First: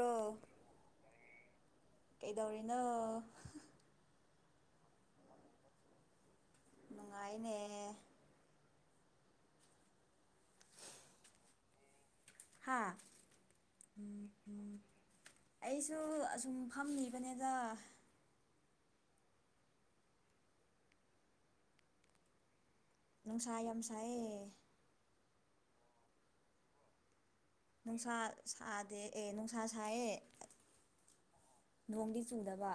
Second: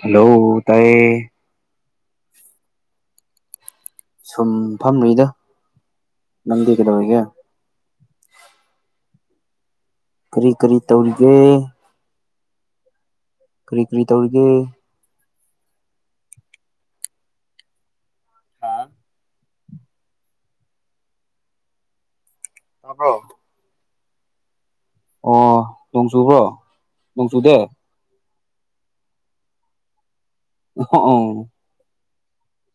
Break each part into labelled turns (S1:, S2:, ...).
S1: Hello ꯇꯥꯏ
S2: ꯀꯩꯗꯧꯔꯤꯅꯣ
S1: ꯁꯨꯝ ꯐꯝꯔꯤꯗ ꯅꯪꯗꯤ ꯀꯩꯗꯧꯔꯤꯒꯦ
S2: ꯅꯨꯡꯉꯥꯏꯅꯦ
S1: ꯀꯔꯤ ꯀꯔꯤ ꯇꯧꯔꯤꯒꯦ
S2: ꯍꯥꯥ
S1: ꯀꯔꯤ ꯀꯔꯤ ꯇꯧꯔꯤꯒꯦ
S2: ꯑꯩꯁꯨ ꯑꯁꯨꯝ ꯐꯝꯂꯤꯕꯅꯤꯗ
S1: ꯇꯥꯕ꯭ꯔꯣ
S2: ꯅꯨꯡꯁꯥ ꯌꯥꯝ ꯁꯥꯏꯌꯦ
S1: ꯑꯣ ꯅꯣꯡ ꯆꯨꯕ꯭ꯔꯣ ꯅꯣꯡ ꯆꯨꯗꯦ
S2: ꯅꯨꯡꯁꯥ ꯁꯥꯗꯦ ꯑꯦ ꯅꯨꯡꯁꯥ ꯁꯥꯏꯌꯦ
S1: ꯍ
S2: ꯅꯣꯡꯗꯤ ꯆꯨꯝꯗꯕ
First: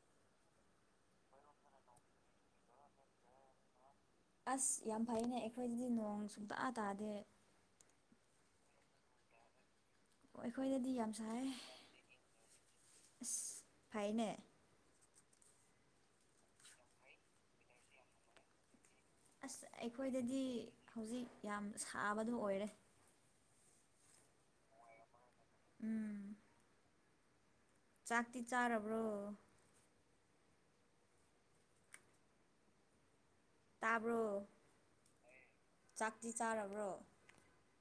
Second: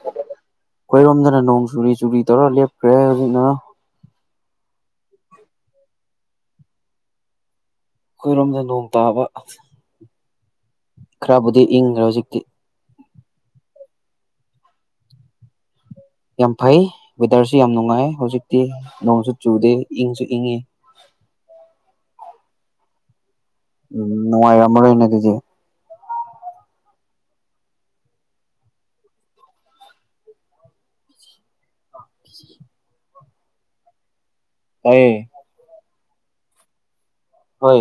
S1: ꯑꯩꯈꯣꯏꯔꯣꯝꯗꯅ ꯅꯣꯡ ꯆꯨꯔꯤ ꯆꯨꯔꯤ ꯇꯧꯔ ꯂꯦꯞꯈ꯭ꯔꯦ ꯍꯧꯖꯤꯛꯅ
S2: ꯑꯁ ꯌꯥꯝ ꯐꯩꯅꯦ ꯑꯩꯈꯣꯏꯗꯗꯤ ꯅꯣꯡ ꯁꯨꯡꯇꯥ ꯇꯥꯗꯦ
S1: ꯑꯩꯈꯣꯏꯔꯣꯝꯗ ꯅꯣꯡ ꯇꯥꯕ
S2: ꯑꯩꯈꯣꯏꯗꯗꯤ ꯌꯥꯝ
S1: ꯈꯔꯕꯨꯗꯤ ꯏꯪꯈ꯭ꯔꯦ ꯍꯧꯖꯤꯛꯇꯤ
S2: ꯐꯥꯏꯅꯦ
S1: ꯌꯥꯝ ꯐꯩ ꯋꯦꯗꯔꯁꯨ ꯌꯥꯝ ꯅꯨꯡꯉꯥꯏ ꯍꯧꯖꯤꯛꯇꯤ ꯅꯣꯡꯁꯨ
S2: ꯑꯁ
S1: ꯆꯨꯗꯦ ꯏꯪꯁꯨ
S2: ꯑꯩꯈꯣꯏꯗꯗꯤ
S1: ꯏꯪꯉꯤ
S2: ꯍꯧꯖꯤꯛ ꯌꯥꯝ ꯁꯥꯕꯗꯣ ꯑꯣꯏꯔꯦ
S1: ꯎꯝ ꯅꯅꯨꯡꯉꯥꯏ ꯌꯥꯝꯔ ꯍ ꯅꯠꯇꯖꯤꯦ
S2: ꯎꯝ ꯆꯥꯛꯇꯤ ꯆꯥꯔꯕ꯭ꯔꯣ
S1: ꯎ
S2: ꯇꯥꯕ꯭ꯔꯣ
S1: ꯇ
S2: ꯆꯥꯛꯇꯤ ꯆꯥꯔꯕ꯭ꯔꯣ
S1: ꯍꯣꯏ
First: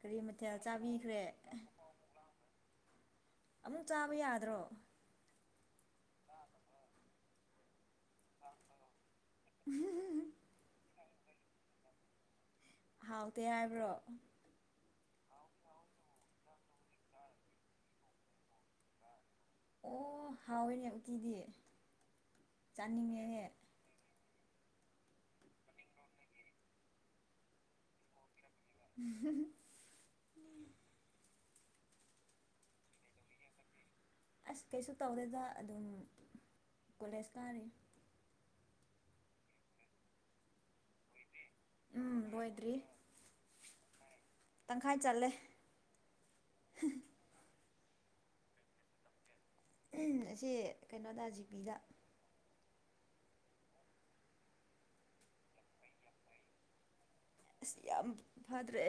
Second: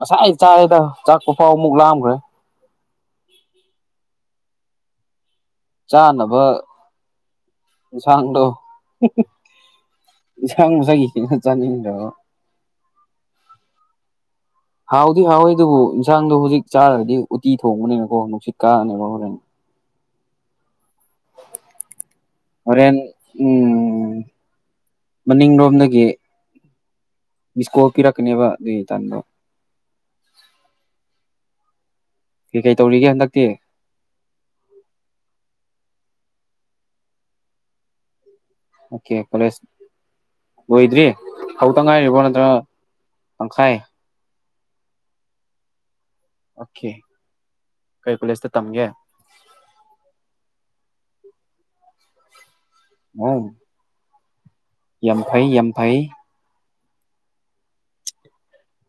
S2: ꯀꯔꯤ
S1: ꯑꯩ
S2: ꯃꯊꯦꯜ
S1: ꯆꯥꯔꯤꯦꯗ
S2: ꯆꯥꯕꯤꯈ꯭ꯔꯦ
S1: ꯆꯥꯛꯄ ꯐꯥꯎ ꯑꯃꯨꯛ ꯂꯥꯑꯝꯈ꯭ꯔꯦ
S2: ꯑꯃꯨꯛ ꯆꯥꯕ ꯌꯥꯗ꯭ꯔꯣ
S1: ꯆꯥꯅꯕ ꯏꯟꯁꯥꯡꯗꯣ ꯏꯟꯁꯥꯡ ꯃꯁꯥꯏꯒꯤ ꯈꯤ ꯆꯥꯅꯤꯡꯗꯣ
S2: ꯍꯥꯎꯇꯦ ꯍꯥꯏꯕ꯭ꯔꯣ
S1: ꯍꯥꯎꯗꯤ ꯍꯥꯎꯋꯦ ꯑꯗꯨꯕꯨ ꯏꯟꯁꯥꯡꯗꯣ ꯍꯧꯖꯤꯛ ꯆꯥꯔꯗꯤ ꯎꯇꯤ ꯊꯣꯡꯕꯅꯤꯅꯀꯣ ꯅꯨꯡꯁꯤꯠ ꯀꯥꯑꯅꯦꯕ ꯍꯣꯔꯦꯟ
S2: ꯑꯣ ꯍꯥꯎꯅꯦ
S1: ꯍꯣꯔꯦꯟ
S2: ꯆꯥꯅꯤꯡꯉꯦꯍꯦ
S1: ꯎꯝ ꯃꯅꯤꯡꯂꯣꯝꯗꯒꯤ ꯃꯤꯁꯀꯣꯜ ꯄꯤꯔꯛꯀꯅꯦꯕ ꯇꯗꯣ ꯀꯩ ꯀꯩ ꯇꯧꯔꯤꯒꯦ ꯍꯟꯗꯛꯇꯤ
S2: ꯑꯁ ꯀꯩꯁꯨ ꯇꯧꯔꯦꯗ ꯑꯗꯨꯝ ꯀꯣꯂꯦꯖ ꯀꯥꯔꯤ
S1: ꯑꯣꯀꯦ ꯀꯂꯁ ꯍꯣꯏꯗ꯭ꯔꯤ ꯍꯧ ꯇꯪ ꯉꯥꯏꯔꯤꯕꯣ
S2: ꯎꯝ
S1: ꯅꯠꯇ꯭ꯔ
S2: ꯂꯣꯏꯗ꯭ꯔꯤ
S1: ꯇꯪꯈꯥꯏ
S2: ꯇꯪꯈꯥꯏ ꯆꯠꯂꯦ
S1: ꯑꯣꯀꯦ ꯀꯩ ꯀꯣꯂꯦꯖꯇ ꯇꯝꯒꯦ
S2: ꯑꯁꯤ ꯀꯩꯅꯣꯗ ꯖꯤꯄꯤꯗ
S1: ꯎ ꯌꯥꯡ ꯐꯩ ꯌꯥꯝ ꯐꯩ
S2: ꯑꯁ ꯌꯥꯝ ꯐꯗ꯭ꯔꯦ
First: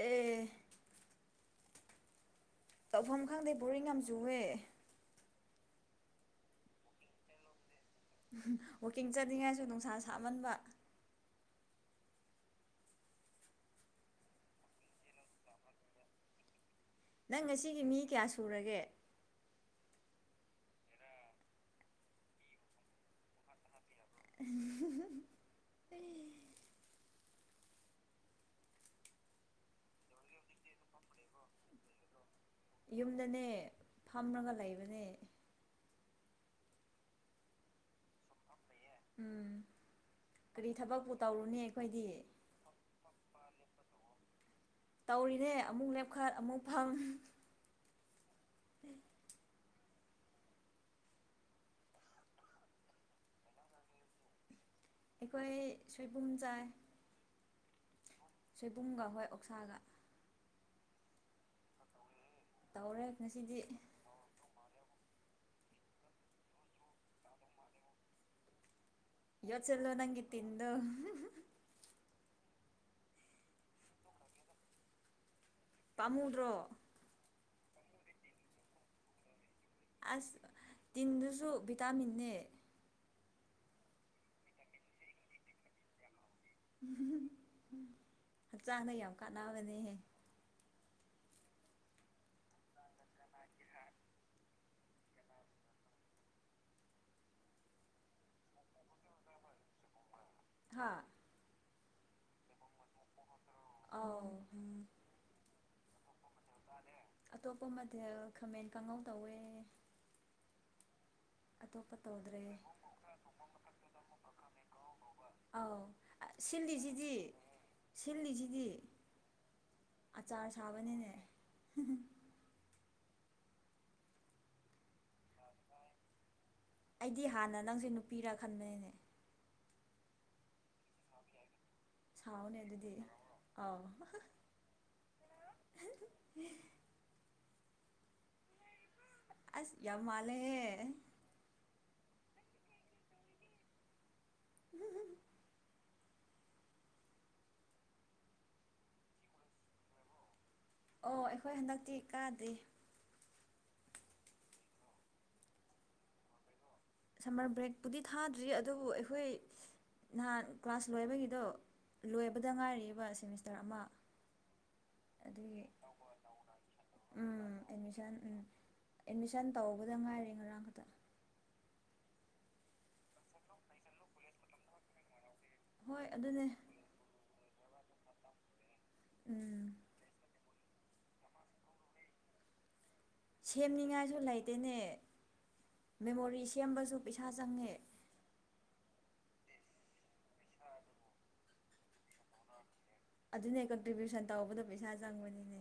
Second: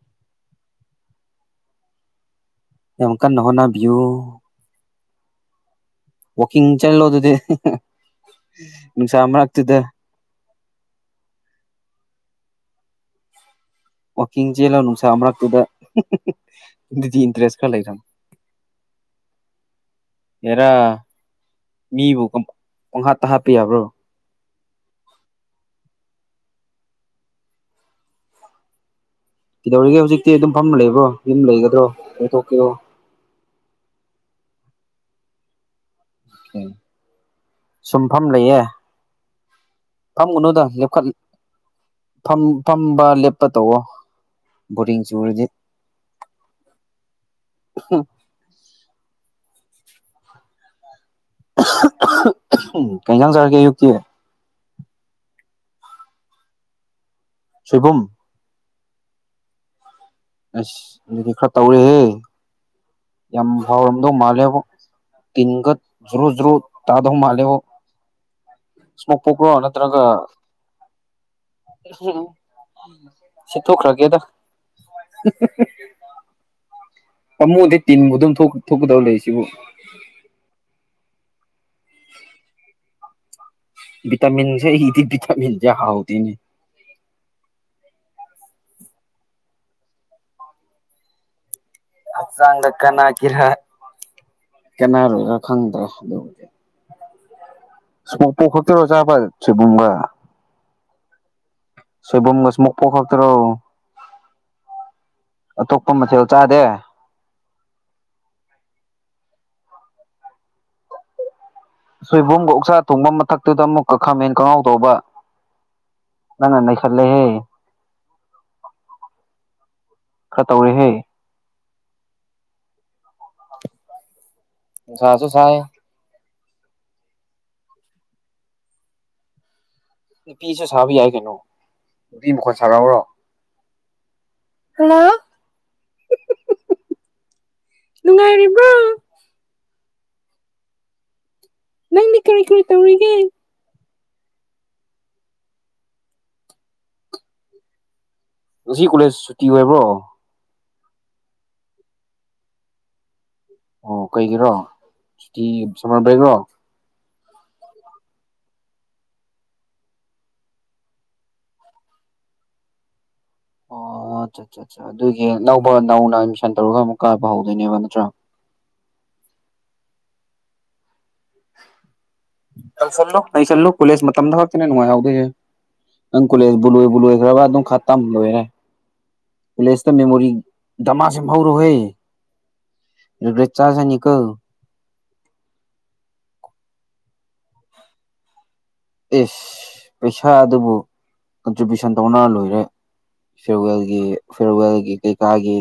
S1: ꯌꯥꯝ
S2: ꯇꯧꯐꯝ
S1: ꯀꯟꯅ
S2: ꯈꯪꯗꯦ ꯕꯣꯔꯤꯡ
S1: ꯍꯣꯠꯅꯕꯤꯌꯨ
S2: ꯌꯥꯝ ꯆꯨꯑꯦ
S1: ꯋꯥꯀꯤꯡ ꯆꯠꯂꯣꯗꯗꯤ
S2: ꯋꯥꯛꯀꯤꯡ ꯆꯠꯂꯤꯉꯥꯏꯁꯨ ꯅꯨꯡꯁꯥ ꯁꯥꯃꯟꯕ
S1: ꯋꯥꯛꯀꯤꯡ ꯆꯦꯜꯂ ꯅꯨꯡꯁꯥ ꯃꯔꯛꯇꯨꯗ ꯑꯗꯨꯗꯤ
S2: ꯅꯪ
S1: ꯏꯟꯇꯔꯦꯁ ꯈꯔ
S2: ꯉꯁꯤꯒꯤ ꯃꯤ ꯀꯌꯥ ꯁꯨꯔꯒꯦ
S1: ꯌꯥꯔꯥ ꯃꯤꯕꯨ ꯄꯣꯡꯍꯥ ꯇ ꯍꯥꯞꯄ ꯌꯥꯕ꯭ꯔꯣ
S2: ꯑꯦ
S1: ꯀꯩꯗꯧꯔꯤꯒꯦ ꯍꯧꯖꯤꯛꯇꯤ ꯑꯗꯨꯝ ꯐꯝꯅ ꯂꯩꯕ꯭ꯔꯣ ꯌꯨꯝ ꯂꯩꯒꯗ꯭ꯔꯣ
S2: ꯌꯨꯝꯗꯅꯦ ꯐꯝꯃꯒ ꯂꯩꯕꯅꯦ
S1: ꯁꯨꯝꯐꯝ ꯂꯩꯌꯦ
S2: ꯎꯝ
S1: ꯐꯝꯒꯅꯨꯗ
S2: ꯀꯔꯤ
S1: ꯂꯦꯞꯈꯠ
S2: ꯊꯕꯛꯄꯨ ꯇꯧꯔꯨꯅꯤ ꯑꯩꯈꯣꯏꯗꯤ
S1: ꯐꯝꯕ ꯄ ꯇꯑꯣꯣ
S2: ꯇꯧꯔꯤꯅꯦ ꯑꯃꯨꯛ ꯂꯦꯞꯈꯠ ꯑꯃꯨꯛ ꯐꯪ
S1: ꯀꯩꯅ ꯌꯥꯥꯡ ꯁꯥꯔ ꯀꯦ ꯌꯨꯛꯇ
S2: ꯑꯩꯈꯣꯏ ꯁꯣꯏꯕꯨꯝ ꯆꯥꯏ
S1: ꯁꯨꯕꯝ
S2: ꯁꯣꯏꯕꯨꯝꯒ ꯍꯣꯏ ꯑꯣꯛꯁꯥꯒ
S1: ꯑꯁ ꯑꯗꯨꯗꯤ ꯈꯔ ꯇꯧꯔꯦꯍꯦ
S2: ꯇꯧꯔꯦ
S1: ꯌꯥꯝ
S2: ꯉꯁꯤꯗꯤ
S1: ꯐꯥꯎꯔꯝꯗꯧ ꯃꯥꯜꯂꯦꯕ ꯇꯒꯠ ꯖꯔꯣ ꯖꯔꯣ ꯇꯥꯗꯣ ꯃꯥꯂꯦꯣ ꯁꯃꯣ ꯄꯣꯣ
S2: ꯌꯣꯠꯁꯤꯜꯂꯣ
S1: ꯅꯠꯇ꯭ꯔꯒ
S2: ꯅꯪꯒꯤ ꯇꯤꯟꯗꯣ
S1: ꯁꯤ ꯊ ꯈꯔꯒꯦꯗ
S2: ꯄꯃꯨꯗ꯭ꯔꯣ
S1: ꯄꯥꯃꯨꯗꯤꯩ ꯇꯤꯟꯕꯨ ꯑꯗꯨꯝ ꯊꯣꯛꯀꯗꯕ ꯂꯩꯔꯤꯁꯤꯕꯨ
S2: ꯑꯁ ꯇꯤꯟꯗꯨꯁꯨ ꯚꯤꯇꯥꯃꯤꯟꯅꯦ
S1: ꯚꯇꯝꯤꯟꯁꯦ ꯏꯗꯤ ꯚꯇꯝꯤꯟꯁꯦ ꯍꯥꯎꯗꯤꯅꯤ
S2: ꯍꯛꯆꯥꯡꯗ ꯌꯥꯝ ꯀꯥꯟꯅꯕꯅꯦꯍꯦ
S1: ꯑꯛꯁꯥ ꯂ ꯀꯅꯥ ꯍꯥ ꯀꯔ ꯀꯅꯥꯔꯔ ꯈꯪꯗ꯭ꯔꯦ ꯑꯗꯨꯕꯨꯗꯤ ꯁꯃꯣꯛ ꯄꯣꯔꯀ ꯈꯛꯇꯔꯣ ꯆꯥꯕ ꯁꯦꯕꯨꯡꯒ
S2: ꯍꯥꯥ
S1: ꯁꯣꯏꯕꯝꯒꯁ ꯃ ꯀꯣꯈ ꯇꯔꯣ
S2: ꯑꯝ
S1: ꯇꯣꯄ ꯃꯆꯥ
S2: ꯑꯇꯣꯞꯄ ꯑꯃ ꯈꯃꯦꯟ ꯀꯥꯡꯉꯧ ꯇꯧꯋꯦ ꯑꯇꯣꯞꯄ ꯇꯧꯗ꯭ꯔꯦ
S1: ꯁꯣꯏꯕꯨꯝꯒ ꯎꯛꯁꯥ ꯊꯣꯡꯕ ꯃꯊꯛꯇꯨꯗ ꯑꯃꯨꯛꯀ ꯈꯥꯝꯃꯦꯟ ꯈꯪꯍꯥꯎ ꯇꯧꯕ
S2: ꯑꯧ
S1: ꯂ ꯅ ꯅ
S2: ꯁꯤꯜꯂꯤꯁꯤꯗꯤ
S1: ꯈꯜꯂꯍꯦ
S2: ꯁꯤꯜꯂꯤꯁꯤꯗꯤ
S1: ꯈꯔ
S2: ꯑꯆꯥꯔ
S1: ꯇꯧꯔꯦꯍꯦ
S2: ꯁꯥꯕꯅꯤꯅꯦ
S1: ꯁꯥꯁꯨꯁ
S2: ꯑꯩꯗꯤ ꯍꯥꯟꯅ ꯅꯪꯁꯦ ꯅꯨꯄꯤꯔ ꯈꯟꯕꯅꯤꯅꯦ
S1: ꯅꯨ ꯄꯤꯁꯨꯦ ꯁꯥꯥꯕꯤ ꯌꯥꯏ ꯀꯩꯅꯣ ꯅꯨꯄꯤ ꯃꯈꯣꯟ
S2: ꯁꯥꯎꯅꯦ ꯑꯗꯨꯗꯤ
S1: ꯁꯥꯔꯛꯎꯔꯣ
S2: ꯑ [inaudible]
S1: ꯅꯨꯡꯉꯥꯏꯔꯤꯕ꯭ꯔꯣ
S2: ꯌꯥꯝ ꯃꯥꯂꯦ
S1: ꯅꯪꯗꯤ ꯀꯔꯤ ꯀꯔꯤ ꯇꯧꯔꯤꯒ ꯉꯁꯤ ꯀꯣꯂꯦꯖ ꯁꯨꯇꯤ ꯑꯣꯏꯕ꯭ꯔꯣ
S2: ꯑꯣ ꯑꯩꯈꯣꯏ ꯍꯟꯗꯛꯇꯤ ꯀꯥꯗꯦ
S1: ꯑꯣ ꯀꯩꯒꯤꯔꯣ ꯁꯇꯤ ꯁꯃꯔꯕꯩ꯭ꯔꯣ꯫
S2: ꯁꯝꯃꯔ ꯕ꯭ꯔꯦꯛꯄꯨꯗꯤ ꯊꯥꯗ꯭ꯔꯤ ꯑꯗꯨꯕꯨ ꯑꯩꯈꯣꯏ꯫ ꯅꯍꯥꯟ ꯀ꯭ꯂꯥꯁ ꯂꯣꯏꯕꯒꯤꯗꯣ ꯂꯣꯏꯕꯗ ꯉꯥꯏꯔꯤꯕ ꯁꯦꯃꯤꯁꯇꯔ ꯑꯃ꯫
S1: ꯑꯣ ꯑꯆꯥ ꯑꯠꯆꯥ ꯑꯠꯆꯥ ꯑꯗꯨꯒꯤ ꯅꯧꯕ ꯅꯧꯅ ꯑꯦꯗꯃꯤꯁꯟ ꯇꯧꯔꯒ ꯑꯃꯨꯛ ꯀꯥꯕ
S2: ꯎꯝ
S1: ꯍꯧꯗꯣꯏꯅꯦꯕ ꯅꯠꯇ꯭ꯔꯥ꯫
S2: ꯑꯦꯠꯃꯤꯁꯟ ꯎꯝ ꯑꯦꯠꯃꯤꯁꯟ ꯇꯧꯕꯗ ꯉꯥꯏꯔꯦ ꯉꯔꯥꯡ ꯈꯛꯇ꯫
S1: ꯆꯜꯂꯣ ꯅ ꯆꯜꯂꯣ ꯀꯣꯂꯁ ꯃꯇꯝꯗ ꯈꯛꯇꯅꯦ ꯅꯨꯡꯉꯥꯏꯍꯧꯗꯣꯏꯁꯦ
S2: ꯍꯣꯏ ꯑꯗꯨꯅꯦ
S1: ꯑꯪꯀꯨꯂꯦꯁ ꯄꯨ ꯂꯣꯏꯄꯨ ꯂꯣꯏꯈꯔꯕ ꯑꯗꯨ ꯈꯥꯇꯝ ꯂꯣꯏꯔꯦ
S2: ꯎꯝ
S1: ꯄ꯭ꯂꯦꯁꯇ ꯃꯦꯃꯣꯔꯤ ꯗꯃꯥ ꯁꯦꯝ ꯍꯧꯔꯍꯦ
S2: ꯁꯦꯝꯅꯤꯡꯉꯥꯏꯁꯨ ꯂꯩꯇꯦꯅꯦ ꯃꯦꯃꯣꯔꯤ ꯁꯦꯝꯕꯁꯨ ꯄꯩꯁꯥ ꯆꯪꯉꯦ
S1: ꯌꯦꯁ ꯄꯩꯁꯥ ꯑꯗꯨꯕꯨ ꯀꯟꯇ꯭ꯔꯤꯕ꯭ꯌꯨꯁꯟ ꯇꯧꯅ ꯂꯣꯏꯔꯦ
S2: ꯑꯗꯨꯅꯦ
S1: ꯐꯦꯔꯜꯒꯤ
S2: ꯀꯟꯇ꯭ꯔꯤꯕ꯭ꯌꯨꯁꯟ ꯇꯧꯕꯗ ꯄꯩꯁꯥ
S1: ꯐꯦꯔꯜꯒꯤ ꯀꯩ ꯀꯒꯤ
S2: ꯆꯪꯕꯅꯤꯅꯦ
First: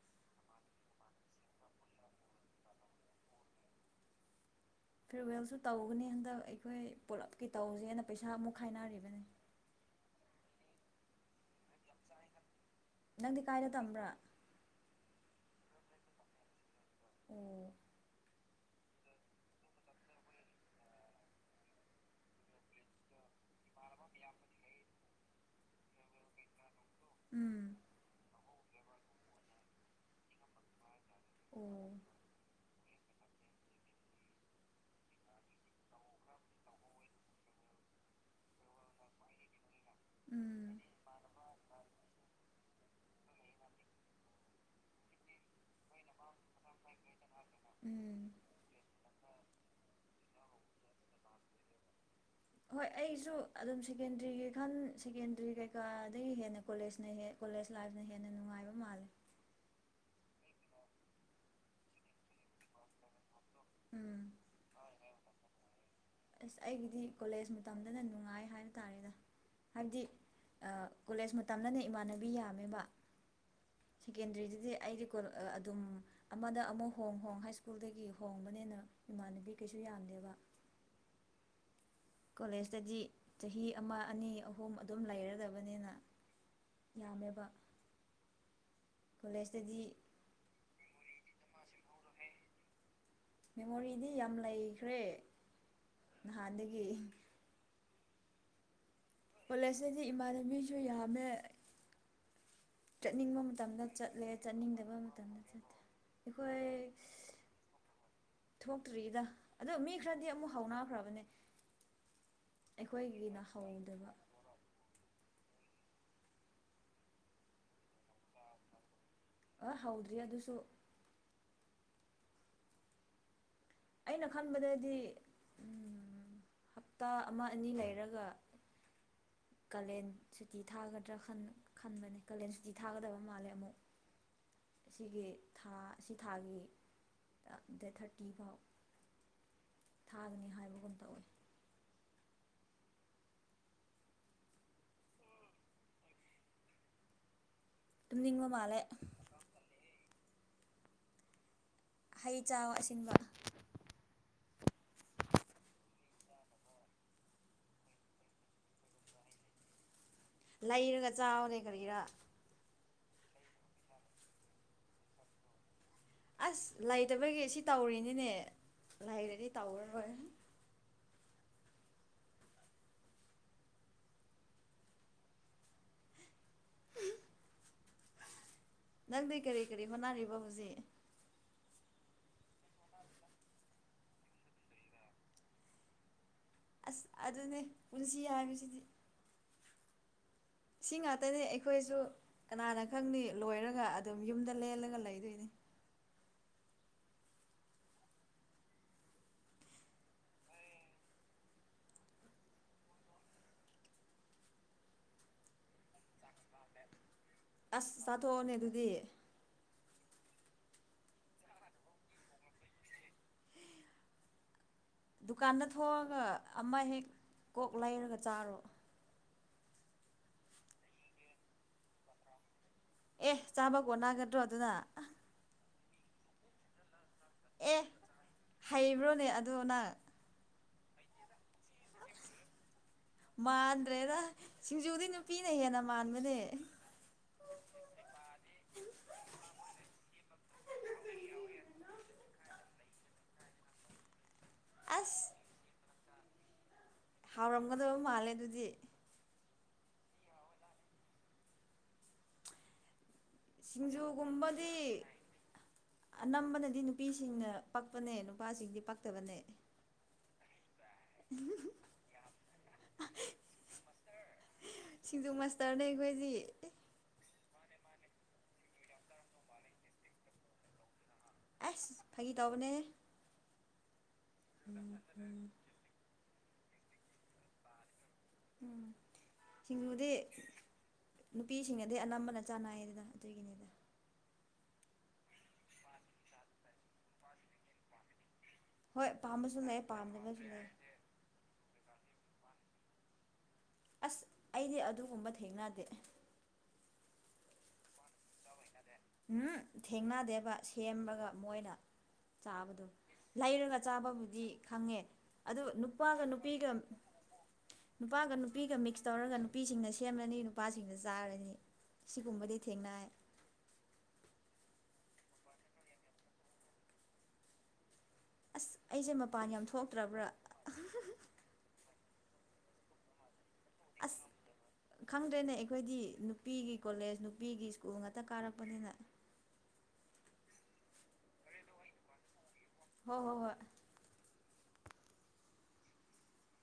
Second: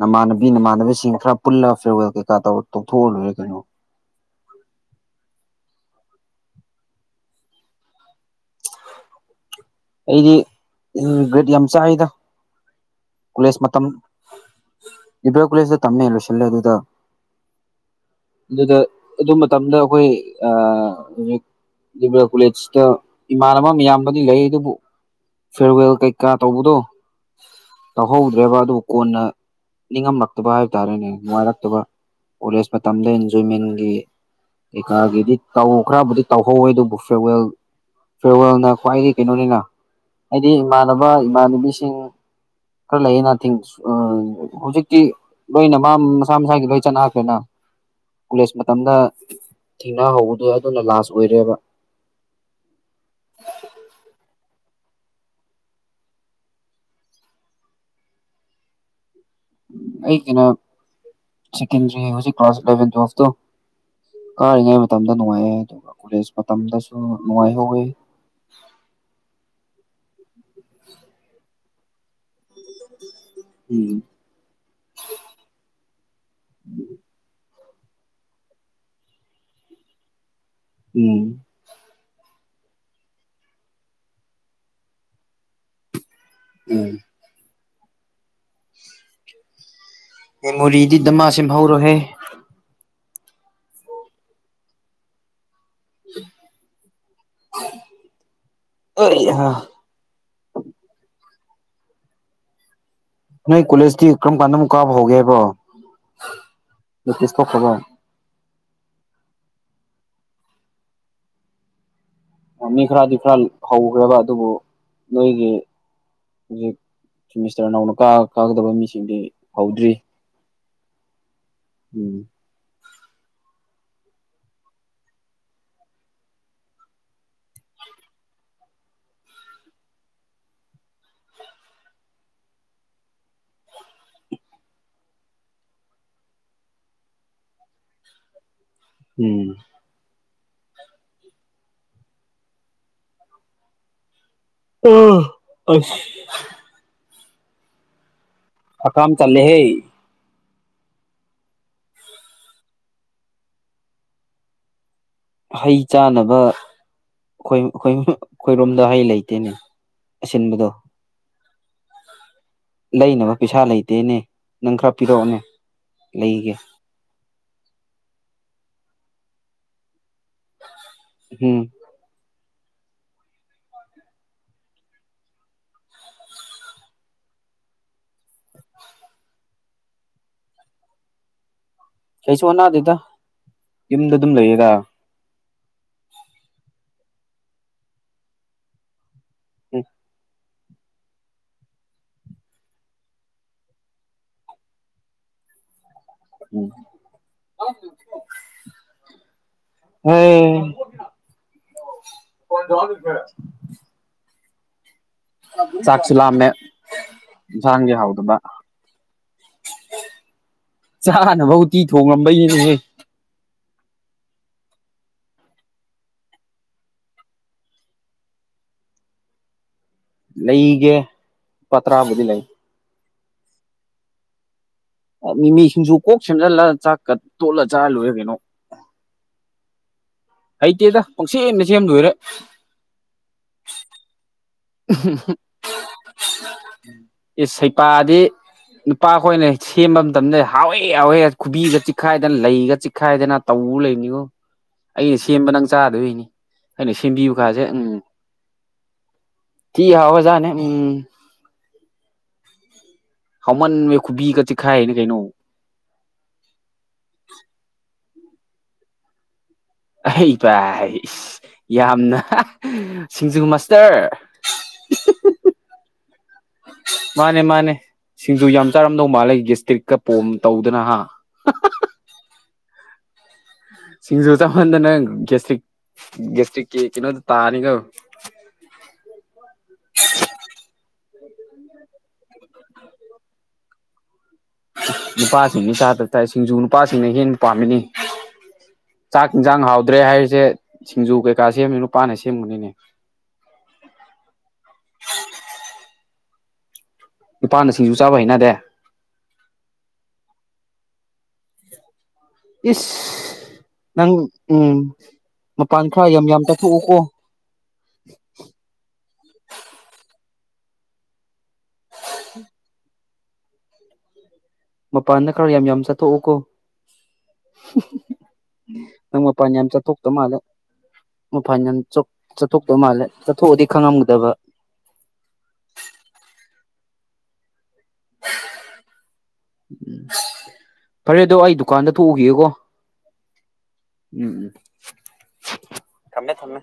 S1: ꯅꯃꯅ ꯃꯤ ꯅꯃꯥꯟꯅꯕꯁꯤꯡ ꯈꯔ ꯄꯨꯜꯂ ꯐꯤꯔꯋꯦꯜ ꯀꯩꯀꯥ ꯇꯧꯊꯣꯛꯑ ꯂꯣꯏꯔꯦ ꯀꯩꯅꯣ
S2: ꯐꯤꯔꯋꯦꯜꯁꯨ ꯇꯧꯒꯅꯤ ꯍꯟꯗꯛ ꯑꯩꯈꯣꯏ ꯄꯨꯂꯞꯀꯤ ꯇꯧꯁꯦꯅ ꯄꯩꯁꯥ ꯑꯃꯨꯛ ꯈꯥꯏꯅꯔꯤꯕꯅꯤ
S1: ꯒꯗꯤ ꯑꯦꯝ ꯆꯥꯍꯥꯏꯗ
S2: ꯅꯪꯗꯤ ꯀꯥꯏꯗ ꯇꯝꯕ꯭ꯔꯥ
S1: ꯏꯕ꯭ꯔꯣ ꯀꯂꯦꯁꯗ ꯇꯝꯃꯦ ꯂꯣꯏꯁꯤꯜꯂ ꯑꯗꯨꯗ
S2: ꯑꯣ
S1: ꯑꯗꯨꯗ ꯑꯗꯨ ꯃꯇꯝꯗ ꯑꯩꯈꯣꯏ ꯑꯥ ꯍꯧꯖꯤꯛ ꯏꯕ꯭ꯔꯥ ꯀꯣꯂꯦꯖꯇ ꯏꯃꯥꯟꯅꯕ ꯃꯌꯥꯝꯕꯗꯤ ꯂꯩ ꯑꯗꯨꯕꯨ ꯐꯦꯔꯋꯦꯜ ꯀꯩꯀꯥ ꯇꯧꯕꯗꯣ
S2: ꯎꯝ
S1: ꯇꯧꯍꯧꯗ꯭ꯔꯦꯕ ꯑꯗꯨꯕꯨ ꯀꯣꯟꯅ ꯅꯤꯡꯉꯝꯂꯛꯇꯕ ꯍꯥꯏꯕ ꯇꯥꯔꯦꯅꯦ ꯅꯨꯡꯉꯥꯏꯔꯛꯇꯕ
S2: ꯑꯣ
S1: ꯀꯣꯂꯦꯖ ꯃꯇꯝꯗ ꯏꯟꯖꯣꯏꯃꯦꯟꯒꯤ ꯀꯩꯀꯥꯒꯤꯗꯤ ꯇꯧ ꯈꯔꯕꯨꯗꯤ ꯇꯧꯍꯧꯋꯦ ꯑꯗꯨꯕꯨ ꯐꯤꯔꯋꯦꯜ ꯐꯦꯜꯋꯥꯜꯅ ꯈ꯭ꯋꯥꯏꯗꯒꯤ ꯀꯩꯅꯣꯅꯤꯅ ꯍꯥꯏꯗꯤ
S2: ꯎꯝ
S1: ꯏꯃꯥꯟꯅꯕ ꯏꯃꯥꯟꯅꯕꯤꯁꯤꯡ ꯈꯔ ꯂꯩꯌꯦꯅ ꯍꯧꯖꯤꯛꯇꯤ ꯂꯣꯏꯅ ꯃꯁꯥ ꯃꯁꯥꯒꯤ ꯂꯣꯏ ꯆꯠꯅꯈ꯭ꯔꯦꯅ
S2: ꯎꯝ
S1: ꯀꯣꯂꯦꯖ ꯃꯇꯝꯗ ꯊꯦꯡꯅꯍꯧꯕꯗꯨ ꯑꯗꯨꯅ ꯂꯥꯁ ꯑꯣꯏꯔꯦꯕ
S2: ꯍꯣꯏ ꯑꯩꯁꯨ ꯑꯗꯨꯝ ꯁꯦꯀꯦꯟꯗꯔꯤꯒꯤ ꯈꯟ ꯁꯦꯀꯦꯟꯗ꯭ꯔꯤ ꯀꯩꯀꯥꯗꯒꯤ ꯍꯦꯟꯅ ꯀꯣꯂꯦꯖꯅ ꯍꯦꯛ ꯀꯣꯂꯦꯖ ꯂꯥꯏꯐꯅ ꯍꯦꯟꯅ ꯅꯨꯡꯉꯥꯏꯕ ꯃꯥꯂꯦ꯫
S1: ꯑꯩꯒꯤꯅ ꯁꯦꯀꯦꯟꯗꯔꯤ ꯍꯧꯖꯤꯛ ꯀ꯭ꯂꯥꯁ ꯏꯂꯚꯦꯟ ꯇꯨꯋꯇꯣ
S2: ꯎꯝ
S1: ꯀꯥꯔꯤꯉꯩ ꯃꯇꯝꯗ ꯅꯨꯡꯉꯥꯏꯑꯦ ꯑꯗꯨꯒ ꯀꯣꯂꯦꯖ
S2: ꯑꯁ
S1: ꯃꯇꯝꯗꯁꯨ
S2: ꯑꯩꯒꯤꯗꯤ ꯀꯣꯂꯦꯖ
S1: ꯅꯨꯡꯉꯥꯏꯍꯧꯋꯦ
S2: ꯃꯇꯝꯗꯅ ꯅꯨꯡꯉꯥꯏ ꯍꯥꯏꯕ ꯇꯥꯔꯦꯗ ꯍꯥꯏꯕꯗꯤ ꯀꯣꯂꯦꯖ ꯃꯇꯝꯗꯅꯦ ꯏꯃꯥꯟꯅꯕꯤ ꯌꯥꯝꯃꯦꯕ
S1: ꯎꯝ
S2: ꯁꯦꯀꯦꯟꯗꯔꯤꯗꯨꯗꯤ ꯑꯩꯗꯤ ꯑꯗꯨꯝ ꯑꯃꯗ ꯑꯃꯨꯛ ꯍꯣꯡ ꯍꯣꯡ ꯍꯥꯏ ꯁ꯭ꯀꯨꯜ ꯁ꯭ꯀꯨꯜꯗꯒꯤ ꯍꯣꯡꯕꯅꯤꯅ ꯏꯃꯥꯟꯅꯕꯤ ꯀꯩꯁꯨ ꯌꯥꯝꯗꯦꯕ
S1: ꯎꯝ
S2: ꯀꯣꯂꯦꯖꯇꯗꯤ ꯆꯍꯤ ꯑꯃ ꯑꯅꯤ ꯑꯍꯨꯝ ꯑꯗꯨꯝ ꯂꯩꯔꯗꯕꯅꯤꯅ꯫
S1: ꯎꯝ
S2: ꯌꯥꯝꯃꯦꯕ꯫ ꯀꯣꯂꯦꯖꯇꯗꯤ꯫
S1: ꯃ ꯃꯣꯔꯤꯗꯤ ꯗꯃ ꯁꯦꯝ ꯍꯧꯎꯔꯣꯍꯦ
S2: ꯃꯦꯃꯣꯔꯤꯗꯤ ꯌꯥꯝ ꯂꯩꯈ꯭ꯔꯦ ꯅꯍꯥꯟꯗꯒꯤ
S1: ꯑꯩꯍꯥ
S2: ꯀꯣꯂꯦꯖꯇꯗꯤ ꯏꯃꯥꯟꯅꯕꯤꯁꯨ ꯌꯥꯝꯃꯦ ꯆꯠꯅꯤꯡꯕ
S1: ꯅꯣꯏ
S2: ꯃꯇꯝꯗ
S1: ꯀꯣꯂꯦꯖꯇꯤ
S2: ꯆꯠꯂꯦ ꯆꯠꯅꯤꯡꯗꯕ ꯃꯇꯝꯗ ꯆꯠꯇꯦ ꯑꯩꯈꯣꯏ
S1: ꯌꯇꯦꯁ ꯊꯣꯛ ꯈꯔꯕꯣ
S2: ꯊꯣꯛꯇ꯭ꯔꯤꯗ ꯑꯗ ꯃꯤ ꯈꯔꯗꯤ ꯑꯃꯨꯛ ꯍꯧꯎꯅꯈ꯭ꯔꯕꯅꯦ
S1: ꯃꯤ ꯈꯔꯗꯤ ꯈꯔ ꯍꯧꯈ꯭ꯔꯦꯕ ꯑꯗꯨꯕꯨ ꯅꯣꯏꯒꯤ ꯍꯧꯖꯤꯛ ꯁꯤꯃꯤꯁꯇꯔ ꯅꯧꯅ ꯀꯥ ꯀꯥꯒꯗꯕ ꯃꯤꯁꯤꯡꯗꯤ
S2: ꯑ ꯍꯧꯗ꯭ꯔꯤ ꯑꯗꯨꯁꯨ
S1: ꯎꯝ
S2: ꯑꯩꯅ ꯈꯟꯕꯗꯗꯤ ꯍꯞꯇꯥ ꯑꯃ ꯑꯅꯤ ꯂꯩꯔꯒ ꯀꯥꯂꯦꯟ ꯁꯨꯇꯤ ꯊꯥꯒꯗ꯭ꯔꯥ ꯈꯟꯕꯅꯦ ꯀꯥꯂꯦꯟ ꯁꯨꯇꯤ ꯊꯥꯒꯗꯕ ꯃꯥꯜꯂꯦ ꯑꯃꯨꯛ ꯁꯤꯒꯤ ꯊꯥ ꯑꯁꯤ ꯊꯥꯒꯤ ꯗꯦꯠ ꯊꯥꯔꯇꯤ ꯐꯥꯎ
S1: ꯎꯝ
S2: ꯊꯥꯒꯅꯤ ꯍꯥꯏꯕꯒꯨꯝ ꯇꯧꯋꯤ
S1: ꯑ
S2: ꯇꯨꯝꯅꯤꯡꯕ ꯃꯥꯜꯂꯦ
S1: ꯑ ꯀꯝ ꯆꯂꯦꯍꯦ
S2: ꯍꯩ ꯆꯥꯕ ꯑꯁꯤꯟꯕ
S1: ꯍꯩ ꯆꯥꯅꯕ ꯑꯩꯈꯣꯏ ꯑꯩꯈꯣꯏ ꯑꯩꯈꯣꯏꯔꯣꯝꯗ ꯍꯩ ꯂꯩꯇꯦꯅꯦ ꯑꯁꯤꯟꯕꯗꯣ
S2: ꯂꯩꯔꯒ ꯆꯥꯎꯔꯦ ꯀꯔꯤꯔꯥ
S1: ꯂꯩꯅꯕ ꯄꯩꯁꯥ ꯂꯩꯇꯦꯅꯦ ꯅꯪ ꯈꯔ ꯄꯤꯔꯛꯑꯣꯅꯦ ꯂꯩꯒꯦ
S2: ꯑꯁ ꯂꯩꯇꯕꯒꯤ ꯁꯤ ꯇꯧꯔꯤꯅꯤꯅꯦ ꯂꯩꯔꯗꯤ ꯇꯧꯔꯔꯣꯏ
S1: ꯎꯝ
S2: ꯅꯪꯗꯤ ꯀꯔꯤ ꯀꯔꯤ ꯃꯅꯥꯔꯤꯕ ꯍꯧꯖꯤꯛ
S1: ꯀꯩꯁꯨ ꯑꯅꯥꯗꯦꯗ ꯌꯨꯝꯗ ꯑꯗꯨꯝ ꯂꯩꯌꯦꯒ
S2: ꯑꯁ ꯑꯗꯨꯅꯦ ꯄꯨꯟꯁꯤ ꯍꯥꯏꯕꯁꯤꯗꯤ
S1: ꯎꯝ
S2: ꯁꯤ ꯉꯥꯛꯇꯅꯤ ꯑꯩꯈꯣꯏꯁꯨ ꯀꯅꯥꯅ ꯈꯪꯅꯤ ꯂꯣꯏꯔꯒ ꯑꯗꯨꯝ ꯌꯨꯝꯗ ꯂꯦꯜꯂꯒ ꯂꯩꯗꯣꯏꯅꯤ
S1: ꯎꯝ ꯍ ꯑꯣ ꯋꯥ ꯃꯦꯗꯥ ꯆꯥꯛꯁꯨ ꯂꯑꯝꯃꯦ
S2: ꯑꯁ ꯆꯥꯊꯣꯛꯑꯣꯅꯦ ꯑꯗꯨꯗꯤ
S1: ꯆꯥꯅꯕ ꯎꯇꯤ ꯊꯣꯡꯂꯝꯕꯩꯅꯦꯅꯦꯁꯦ
S2: ꯗꯨꯀꯥꯟꯗ ꯊꯣꯛꯣꯡꯑꯒ ꯑꯃ ꯍꯦꯛ ꯀꯣꯛ ꯂꯩꯔꯒ ꯆꯥꯔꯣ
S1: ꯂꯩꯒꯦ ꯂꯨꯄꯥ ꯇꯔꯥꯕꯨꯗꯤ ꯂꯩ
S2: ꯑꯦ ꯆꯥꯕ ꯀꯣ ꯅꯥꯒꯗ꯭ꯔꯣ ꯑꯗꯨꯅ
S1: ꯃꯤꯃꯤ ꯁꯤꯡꯖ ꯀꯣꯛ ꯁꯦꯝꯖꯤꯜꯂꯒ ꯆꯥꯛꯀ ꯇꯣꯠꯂ
S2: ꯑꯦ
S1: ꯆꯥꯔ ꯂꯣꯏꯔꯦ ꯀꯩꯅꯣ
S2: ꯍꯩꯕ꯭ꯔꯣꯅꯦ ꯑꯗꯨꯗ ꯅꯪ
S1: ꯍꯩꯇꯦꯗ ꯄꯪꯁꯟꯅ ꯁꯦꯝ ꯂꯣꯏꯔꯦ
S2: ꯃꯥꯟꯗ꯭ꯔꯦꯗ ꯁꯤꯡꯖꯨꯗꯤ ꯅꯨꯄꯤꯅ ꯍꯦꯟꯅ ꯃꯥꯟꯕ
S1: ꯁꯩꯄꯥꯗꯤ ꯅꯨꯄꯥꯈꯣꯏꯅ ꯁꯦꯝꯕ ꯃꯇꯝꯗ ꯍꯥꯎꯋꯦ ꯍꯥꯎꯋꯦ ꯈꯨꯕꯤꯒ ꯆꯤꯛꯈꯥꯏꯗꯅ ꯂꯩꯒ ꯠ ꯈꯥꯏꯗꯅ ꯇꯧ ꯂꯩꯅꯤꯉꯣ ꯑꯩꯅ
S2: ꯑꯁ
S1: ꯁꯦꯝꯕ ꯅꯪ ꯆꯥꯗꯣꯏꯅꯤ ꯑꯩꯅ ꯁꯦꯝꯕꯤꯕ ꯀꯥꯁꯦ ꯎꯝ
S2: ꯍꯥꯎꯔꯝꯒꯗꯕ ꯃꯥꯜꯂꯦ ꯑꯗꯨꯗꯤ
S1: ꯊꯤ ꯑꯋꯥꯖꯥꯅꯦ ꯎꯝ ꯍꯥꯎꯃꯟꯕ ꯈꯨꯕꯤꯒ
S2: ꯁꯤꯡꯖꯨꯒꯨꯝꯕꯗꯤ
S1: ꯆꯤꯛꯈꯥꯏꯔꯤꯅꯤ ꯀꯩꯅꯣ
S2: ꯑꯅꯝꯕꯅꯗꯤ ꯅꯨꯄꯤꯁꯤꯡꯅ ꯄꯛꯄꯅꯦ ꯅꯨꯄꯥꯁꯤꯡꯗꯤ ꯄꯛꯇꯕꯅꯦ
S1: ꯍ ꯄ ꯍꯥꯏ ꯏꯁ ꯌꯥꯝꯅ ꯁꯤꯡꯖꯨ ꯃꯥꯁꯇꯔ
S2: ꯁꯤꯡꯖꯨ ꯃꯥꯁꯇꯔꯅꯦ ꯑꯩꯈꯣꯏꯗꯤ
S1: ꯃꯥꯅꯦ ꯃꯥꯅꯦ ꯁꯤꯡꯖꯨ ꯌꯥꯝ ꯆꯥꯔꯝꯗꯧ ꯃꯥꯜꯂꯦ ꯒꯁꯇ꯭ꯔꯤꯛꯀ ꯄꯣꯝ ꯇꯧꯗꯅ ꯍꯥ
S2: ꯑꯁ ꯐꯥꯩ ꯇꯧꯕꯅꯦ
S1: ꯁꯤꯡꯖꯨ ꯆꯍꯟꯗꯅꯪ ꯒꯁꯇ꯭ꯔꯤꯛ ꯒꯦꯁꯇ꯭ꯔꯤꯛꯀꯤ ꯀꯩꯅꯣꯗ ꯇꯥꯔꯅꯤꯒ
S2: ꯎꯝ ꯁꯤꯡꯎꯨꯗꯤ ꯅꯨꯄꯤꯁꯤꯡꯅ ꯑꯗꯩ ꯑꯅꯝꯕꯅ ꯆꯥꯟ ꯅꯥꯏꯌꯦꯗꯅ ꯑꯗꯨꯒꯤꯅꯤꯗ
S1: ꯅꯨꯄꯥꯁꯤꯡꯅꯤ ꯆꯥꯗ ꯇꯥꯏ ꯁꯤꯡꯖꯨ ꯅꯨꯄꯥꯁꯤꯡꯅ ꯍꯦꯟꯅ ꯄꯥꯝꯃꯤꯅꯤ
S2: ꯍꯣꯏ
S1: ꯆꯥꯛ
S2: ꯄꯥꯝꯕꯁꯨ
S1: ꯌꯦꯟꯁꯥꯡ
S2: ꯂꯩ
S1: ꯍꯥꯎꯗ꯭ꯔꯦ ꯍꯥꯏꯔꯤꯁꯦ
S2: ꯄꯥꯝꯗꯕꯁꯨ ꯂꯩ
S1: ꯁꯤꯡꯖꯨ ꯀꯩꯀꯥ ꯁꯦꯝꯃꯤ ꯅꯨꯄꯥꯅ ꯁꯦꯝꯕꯅꯤꯅꯦ
S2: ꯑꯁ ꯑꯩꯗꯤ ꯑꯗꯨꯒꯨꯝꯕ ꯊꯦꯡꯅꯗꯦ
S1: ꯏꯄꯥꯅ ꯁꯨ ꯆꯥꯕ ꯍꯩꯅꯗꯦ
S2: ꯎꯝ ꯊꯦꯡꯅꯗꯦꯕ ꯁꯦꯝꯕꯒ ꯃꯣꯏꯅ ꯆꯥꯕꯗꯣ
S1: ꯏꯁ
S2: ꯂꯩꯔꯒ
S1: ꯅꯪ
S2: ꯆꯥꯕꯕꯨꯗꯤ
S1: ꯎꯝ
S2: ꯈꯪꯉꯦ ꯑꯗꯨ
S1: ꯃꯄꯥꯟ ꯈꯔ
S2: ꯅꯨꯄꯥꯒ
S1: ꯌꯥꯝ ꯌꯥꯝ
S2: ꯅꯨꯄꯤꯒ
S1: ꯆꯠꯊꯣꯛꯎꯀꯣ
S2: ꯅꯨꯄꯥꯒ ꯅꯨꯄꯤꯒ ꯃꯤꯛꯁ ꯇꯧꯔꯒ ꯅꯨꯄꯤꯁꯤꯡꯅ ꯁꯦꯝꯂꯅꯤ ꯅꯨꯄꯥꯁꯤꯡꯅ ꯆꯥꯔꯅꯤ ꯁꯤꯒꯨꯝꯕꯗꯤ ꯊꯦꯡꯅꯏ
S1: ꯃꯄꯥꯟꯗ ꯈꯔ ꯌꯥꯝ ꯌꯥꯝ ꯆꯠꯊꯣꯛꯎ ꯀꯣ
S2: ꯑꯁ ꯑꯩꯁꯦ
S1: ꯅꯪ
S2: ꯃꯄꯥꯟ ꯌꯥꯝ
S1: ꯃꯄꯥꯥꯟꯟꯆꯥ ꯊ ꯊꯣꯛꯣꯛꯛꯇ
S2: ꯊꯣꯛꯇ꯭ꯔꯕ꯭ꯔꯥ
S1: ꯃꯥꯂ ꯃ ꯐꯥꯟ ꯆ ꯆꯠꯊꯄ ꯃꯥꯂꯦ ꯆꯠ
S2: ꯑꯁ ꯈꯪꯗ꯭ꯔꯦꯅꯦ ꯑꯩꯈꯣꯏꯗꯤ ꯅꯨꯄꯤꯒꯤ ꯀꯣꯂꯦꯖ ꯅꯨꯄꯤꯒꯤ ꯁ꯭ꯀꯨꯜ ꯉꯥꯛꯇ ꯀꯥꯔꯛꯄꯅꯤꯅ
S1: ꯐꯔꯦ ꯑꯗꯣ ꯑꯩ ꯗꯨꯀꯥꯟꯗ ꯊꯣꯛꯎꯒꯦꯀꯣ
S2: ꯍꯣꯏ ꯍꯣꯏ ꯍꯣꯏ
S1: ꯊꯝꯃꯦ ꯊꯝꯃꯦ